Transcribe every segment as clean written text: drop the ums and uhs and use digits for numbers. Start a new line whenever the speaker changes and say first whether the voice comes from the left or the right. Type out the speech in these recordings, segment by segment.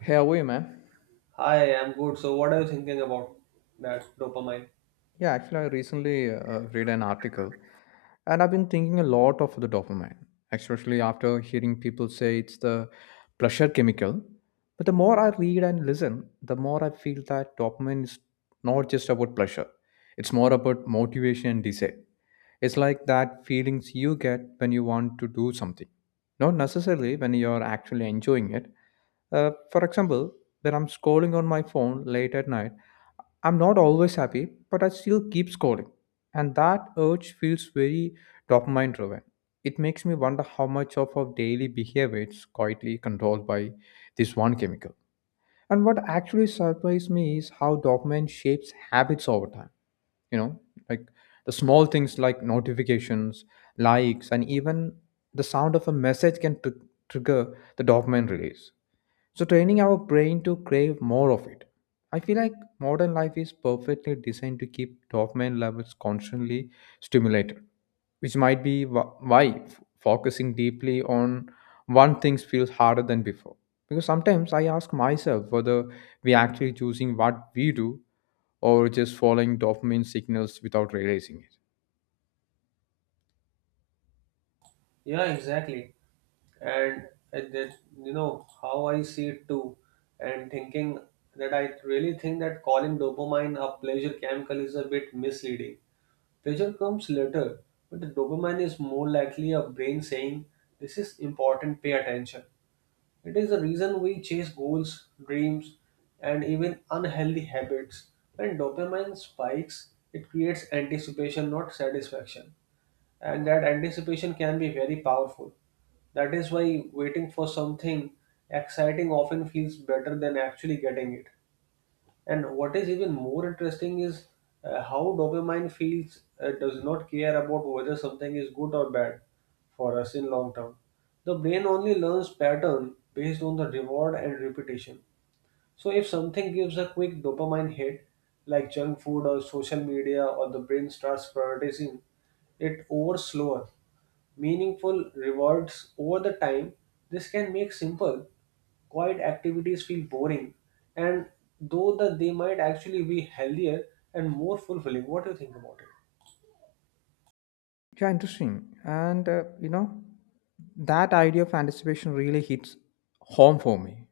left: Hey, Away, man.
right: Hi, I'm good. So, what are you thinking about that dopamine?
left: Yeah, actually, I recently read an article and I've been thinking a lot of the dopamine, especially after hearing people say it's the pleasure chemical. But the more I read and listen, the more I feel that dopamine is not just about pleasure, it's more about motivation and desire. It's like that feelings you get when you want to do something, not necessarily when you're actually enjoying it. For example, when I'm scrolling on my phone late at night, I'm not always happy, but I still keep scrolling. And that urge feels very dopamine driven. It makes me wonder how much of our daily behavior is quietly controlled by this one chemical. And what actually surprised me is how dopamine shapes habits over time. You know, like the small things like notifications, likes, and even the sound of a message can trigger the dopamine release. So, training our brain to crave more of it. I feel like modern life is perfectly designed to keep dopamine levels constantly stimulated, which might be why focusing deeply on one thing feels harder than before. Because sometimes I ask myself whether we actually choosing what we do or just following dopamine signals without realizing it.
right: Yeah, exactly. And it, it, you know how I see it too, and thinking that I really think that calling dopamine a pleasure chemical is a bit misleading. Pleasure comes later, but the dopamine is more likely a brain saying, "This is important. Pay attention." It is the reason we chase goals, dreams, and even unhealthy habits. When dopamine spikes, it creates anticipation, not satisfaction. And that anticipation can be very powerful. That is why waiting for something exciting often feels better than actually getting it. And what is even more interesting is how dopamine feels does not care about whether something is good or bad for us in long term. The brain only learns pattern based on the reward and repetition. So if something gives a quick dopamine hit, like junk food or social media, or the brain starts prioritizing it over slower, meaningful rewards over the time, this can make simple, quiet activities feel boring, and though that they might actually be healthier and more fulfilling. What do you think about it?
left: Yeah, interesting. And you know, that idea of anticipation really hits home for me.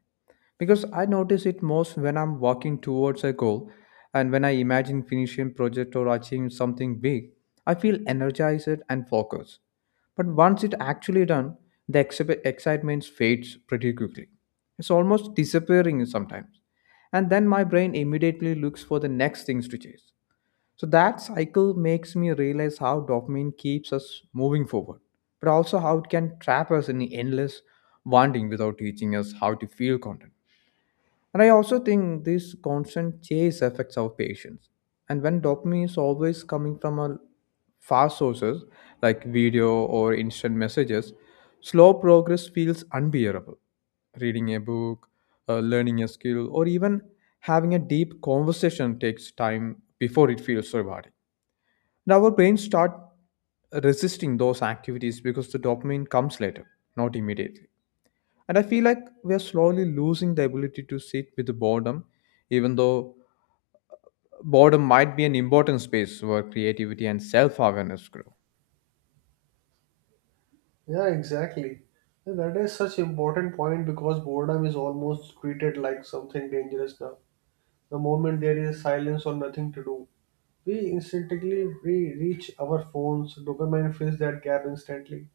left: Because I notice it most when I'm walking towards a goal and when I imagine finishing project or achieving something big, I feel energized and focused. But once it actually done, the excitement fades pretty quickly. It's almost disappearing sometimes. And then my brain immediately looks for the next things to chase. So that cycle makes me realize how dopamine keeps us moving forward, but also how it can trap us in endless wanting without teaching us how to feel content. And I also think this constant chase affects our patience. And when dopamine is always coming from a fast sources like video or instant messages, slow progress feels unbearable. Reading a book, learning a skill, or even having a deep conversation takes time before it feels so rewarding. And our brains start resisting those activities because the dopamine comes later, not immediately. And I feel like we are slowly losing the ability to sit with boredom, even though uh, boredom might be an important space where creativity and self awareness grow.
right: Yeah, exactly. And that is such important point because boredom is almost treated like something dangerous now. The moment there is silence or nothing to do, we instinctively reach our phones. Dopamine fills that gap instantly.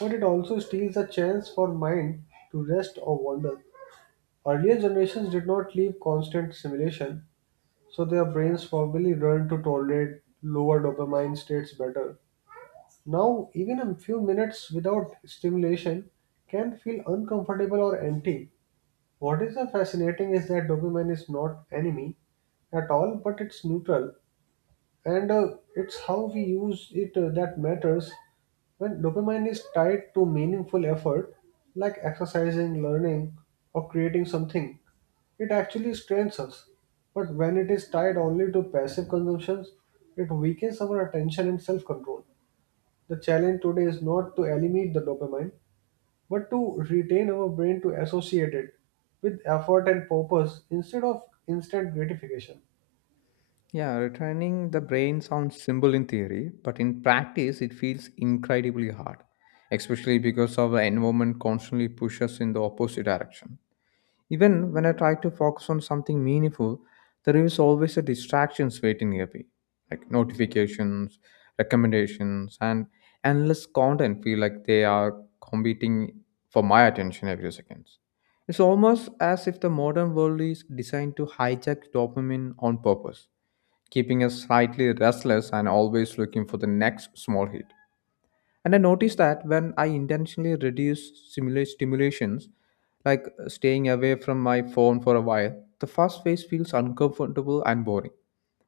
right: But it also steals the chance for mind to rest or wander. Earlier generations did not live constant simulation, so their brains probably learned to tolerate lower dopamine states better. Now, even a few minutes without stimulation can feel uncomfortable or empty. What is fascinating is that dopamine is not enemy at all, but it's neutral, and it's how we use it that matters. When dopamine is tied to meaningful effort, like exercising, learning, or creating something, it actually strains us. But when it is tied only to passive consumptions, it weakens our attention and self-control. The challenge today is not to eliminate the dopamine, but to retain our brain to associate it with effort and purpose instead of instant gratification.
left: Yeah, retraining the brain sounds simple in theory, but in practice, it feels incredibly hard, especially because our environment constantly pushes us in the opposite direction. Even when I try to focus on something meaningful, there is always a distractions waiting near me, like notifications, recommendations, and endless content feel like they are competing for my attention every second. It's almost as if the modern world is designed to hijack dopamine on purpose, keeping us slightly restless and always looking for the next small hit. And I noticed that when I intentionally reduce stimulations, like staying away from my phone for a while, the first phase feels uncomfortable and boring.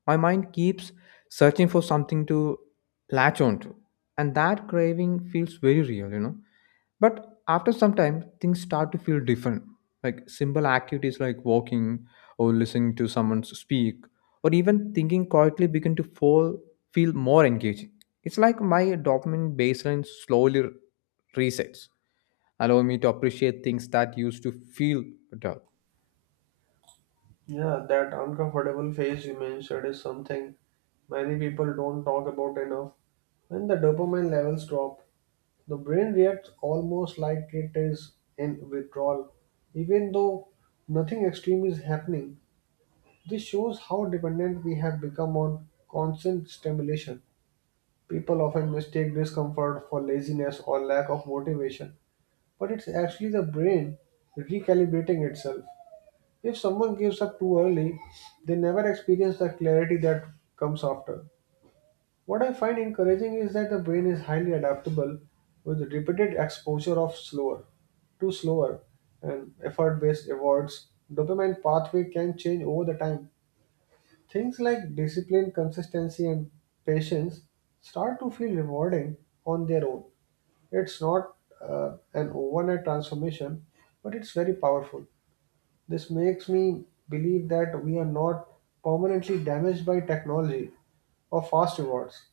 left: My mind keeps searching for something to latch onto, and that craving feels very real, you know. But after some time, things start to feel different. Like simple activities like walking or listening to someone speak, or even thinking quietly begin to fall, feel more engaging. It's like my dopamine baseline slowly resets, allowing me to appreciate things that used to feel dull.
right: Yeah, that uncomfortable phase you mentioned is something many people don't talk about enough. When the dopamine levels drop, the brain reacts almost like it is in withdrawal, even though nothing extreme is happening. This shows how dependent we have become on constant stimulation. People often mistake discomfort for laziness or lack of motivation, but it's actually the brain recalibrating itself. If someone gives up too early, they never experience the clarity that comes after. What I find encouraging is that the brain is highly adaptable with repeated exposure of slower to slower and effort-based rewards. Dopamine pathway can change over the time. Things like discipline, consistency, and patience start to feel rewarding on their own. It's not an overnight transformation, but it's very powerful. This makes me believe that we are not permanently damaged by technology or fast rewards.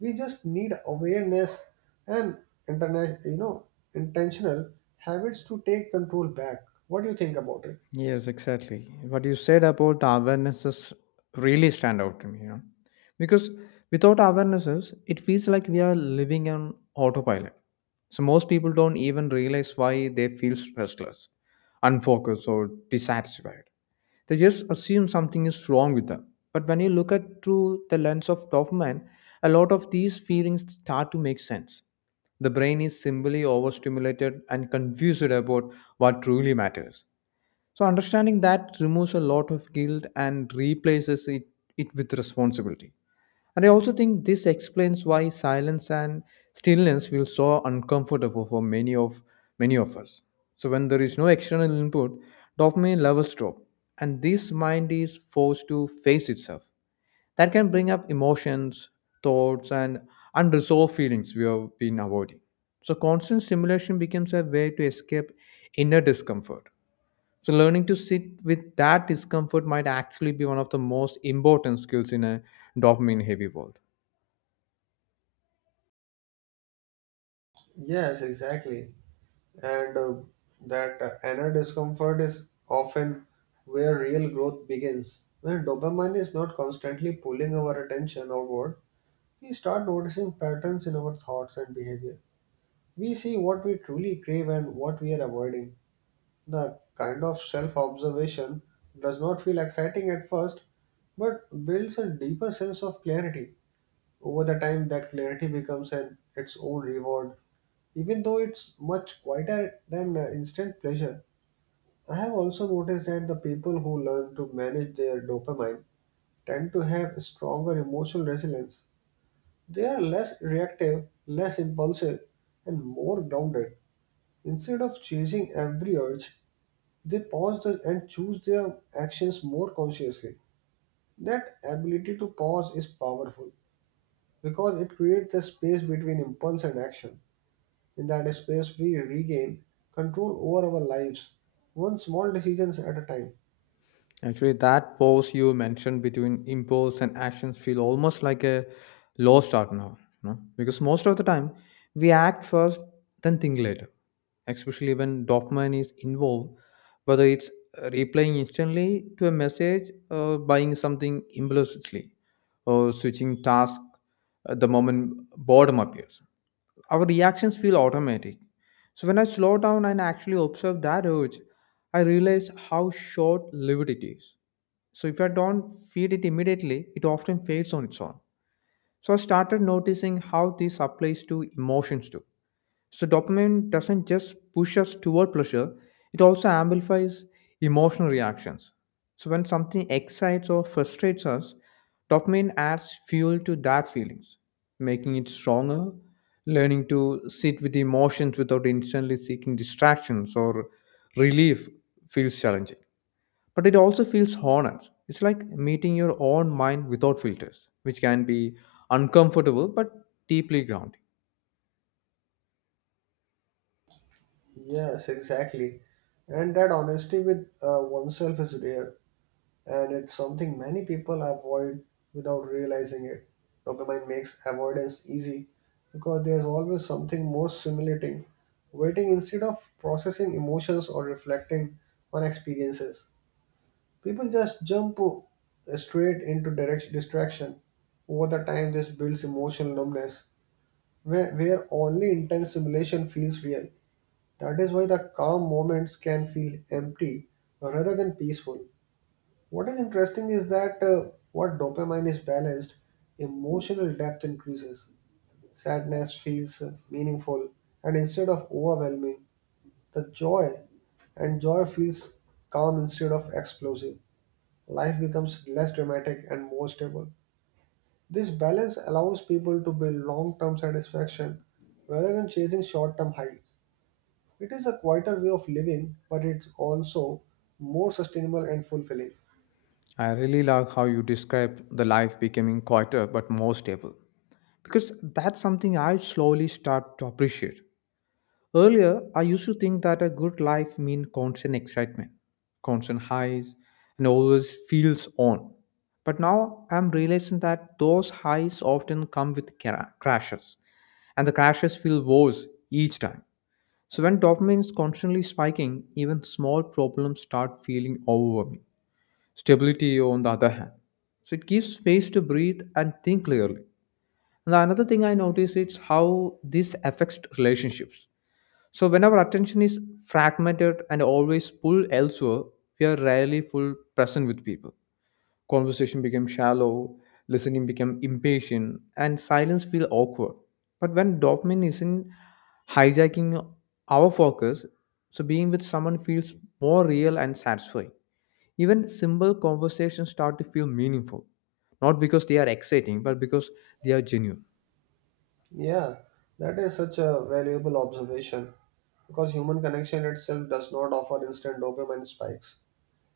right: We just need awareness and you know intentional habits to take control back. What do you think about it?
left: Yes, exactly. What you said about the awarenesses really stand out to me, you know. Because without awarenesses, it feels like we are living on autopilot. So most people don't even realize why they feel restless, unfocused or dissatisfied. They just assume something is wrong with them. But when you look at through the lens of dopamine, a lot of these feelings start to make sense. The brain is simply overstimulated and confused about what truly matters. So understanding that removes a lot of guilt and replaces it, it with responsibility. And I also think this explains why silence and stillness feel so uncomfortable for many of us. So when there is no external input, dopamine levels drop, and this mind is forced to face itself. That can bring up emotions, thoughts, and unresolved feelings we have been avoiding. So constant stimulation becomes a way to escape inner discomfort. So learning to sit with that discomfort might actually be one of the most important skills in a dopamine heavy world.
right: Yes, exactly. And that inner discomfort is often where real growth begins. When dopamine is not constantly pulling our attention outward, we start noticing patterns in our thoughts and behavior. We see what we truly crave and what we are avoiding. The kind of self observation does not feel exciting at first, but builds a deeper sense of clarity. Over the time, that clarity becomes an its own reward, even though it's much quieter than instant pleasure. I have also noticed that the people who learn to manage their dopamine tend to have stronger emotional resilience. They are less reactive, less impulsive, and more grounded. Instead of chasing every urge, they pause, and choose their actions more consciously. That ability to pause is powerful because it creates the space between impulse and action. In that space, we regain control over our lives, one small decisions at a time.
left: Actually, that pause you mentioned between impulse and actions feel almost like a lost art now, no? Because most of the time we act first, then think later. Especially when dopamine is involved, whether it's replying instantly to a message, or buying something impulsively, or switching task at the moment boredom appears our reactions feel automatic. So when I slow down and actually observe that urge, I realize how short lived it is. So if I don't feed it immediately, it often fades on its own. So I started noticing how this applies to emotions too. So dopamine doesn't just push us toward pleasure, it also amplifies emotional reactions. So when something excites or frustrates us, dopamine adds fuel to that feelings, making it stronger. Learning to sit with emotions without instantly seeking distractions or relief feels challenging. But it also feels honest. It's like meeting your own mind without filters, which can be uncomfortable but deeply grounding.
right: Yes, exactly. And that honesty with oneself is rare, and it's something many people avoid without realizing it. Dopamine makes avoidance easy because there's always something more stimulating waiting instead of processing emotions or reflecting on experiences. People just jump straight into direct distraction. Over the time, this builds emotional numbness where only intense stimulation feels real. That is why the calm moments can feel empty rather than peaceful. What is interesting is that what dopamine is balanced, emotional depth increases. Sadness feels meaningful, and instead of overwhelming, the joy feels calm instead of explosive. Life becomes less dramatic and more stable. This balance allows people to build long term satisfaction rather than chasing short term highs. It is a quieter way of living, but it's also more sustainable and fulfilling.
left: I really like how you describe the life becoming quieter but more stable because that's something I slowly start to appreciate. Earlier, I used to think that a good life means constant excitement, constant highs, and always feels on. But now I'm realizing that those highs often come with crashes, and the crashes feel worse each time. So when dopamine is constantly spiking, even small problems start feeling overwhelming. Stability, on the other hand, so it gives space to breathe and think clearly. And another thing I notice is how this affects relationships. So when our attention is fragmented and always pulled elsewhere, we are rarely full present with people. Conversation becomes shallow, listening becomes impatient, and silence feels awkward. But when dopamine isn't hijacking our focus, so being with someone feels more real and satisfying. Even simple conversations start to feel meaningful, not because they are exciting, but because they are genuine.
right: Yeah, that is such a valuable observation because human connection itself does not offer instant dopamine spikes.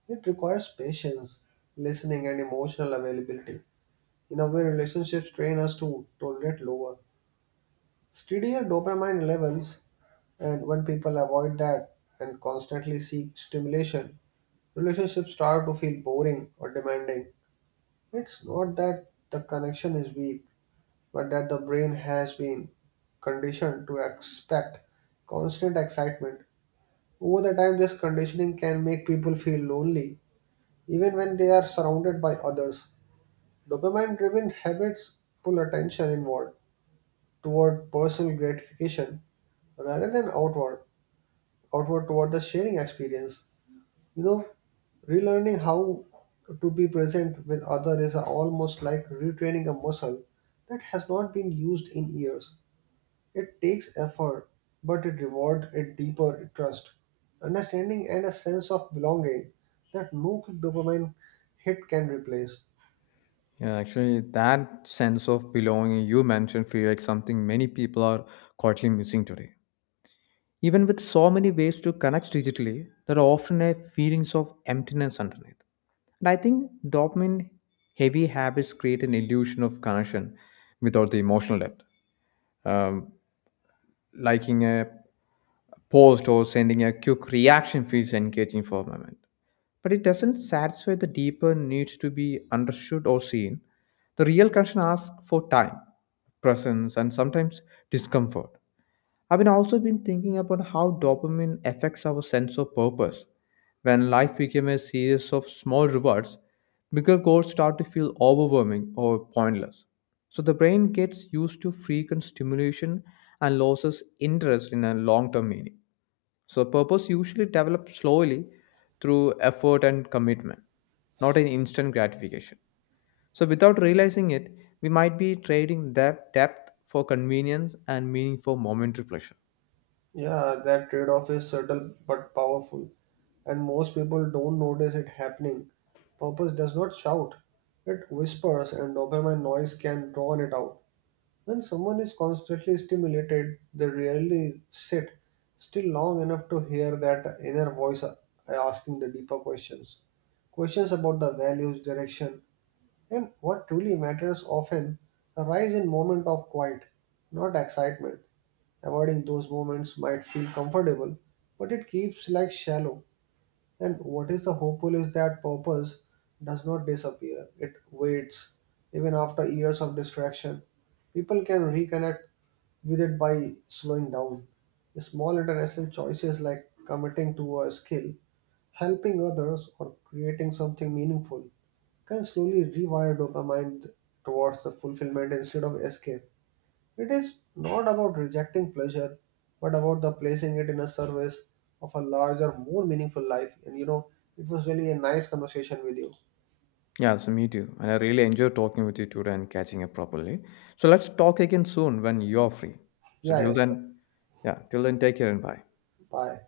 right: It requires patience, listening, and emotional availability. In a way, relationships train us to tolerate lower, steadier dopamine levels, and when people avoid that and constantly seek stimulation, relationships start to feel boring or demanding. It's not that the connection is weak, but that the brain has been conditioned to expect constant excitement. Over the time, this conditioning can make people feel lonely, even when they are surrounded by others. Dopamine driven habits pull attention inward toward personal gratification rather than outward toward the sharing experience. You know, relearning how to be present with others is almost like retraining a muscle that has not been used in years. It takes effort, but it rewards a deeper trust, understanding, and a sense of belonging that no quick dopamine hit can replace.
left: Yeah, actually, that sense of belonging you mentioned feels like something many people are quietly missing today. Even with so many ways to connect digitally, there are often a feelings of emptiness underneath. And I think dopamine heavy habits create an illusion of connection without the emotional depth. Um, Liking a post or sending a quick reaction feels engaging for a moment, but it doesn't satisfy the deeper needs to be understood or seen. The real connection asks for time, presence, and sometimes discomfort. I've been also been thinking about how dopamine affects our sense of purpose. When life became a series of small rewards, bigger goals start to feel overwhelming or pointless. So the brain gets used to frequent stimulation and loses interest in a long-term meaning. So, purpose usually develops slowly through effort and commitment, not an instant gratification. So, without realizing it, we might be trading that depth for convenience and meaning for momentary pleasure.
right: Yeah, that trade off is subtle but powerful, and most people don't notice it happening. Purpose does not shout, it whispers, and dopamine noise can drown it out. When someone is constantly stimulated, they rarely sit still long enough to hear that inner voice asking the deeper questions. Questions about the values, direction, and what truly matters often arise in moments of quiet, not excitement. Avoiding those moments might feel comfortable, but it keeps like shallow. And what is the hopeful is that purpose does not disappear. It waits even after years of distraction. People can reconnect with it by slowing down. Small international choices like committing to a skill, helping others, or creating something meaningful can slowly rewire dopamine towards the fulfillment instead of escape. It is not about rejecting pleasure, but about the placing it in a service of a larger, more meaningful life. And you know, it was really a nice conversation with you.
left: Yeah, so me too. And I really enjoyed talking with you today and catching up properly. So, let's talk again soon when you're free. So,
right: Yeah,
left: till
right: yeah, sure.
left: then, yeah, till then, take care and bye.
right: Bye.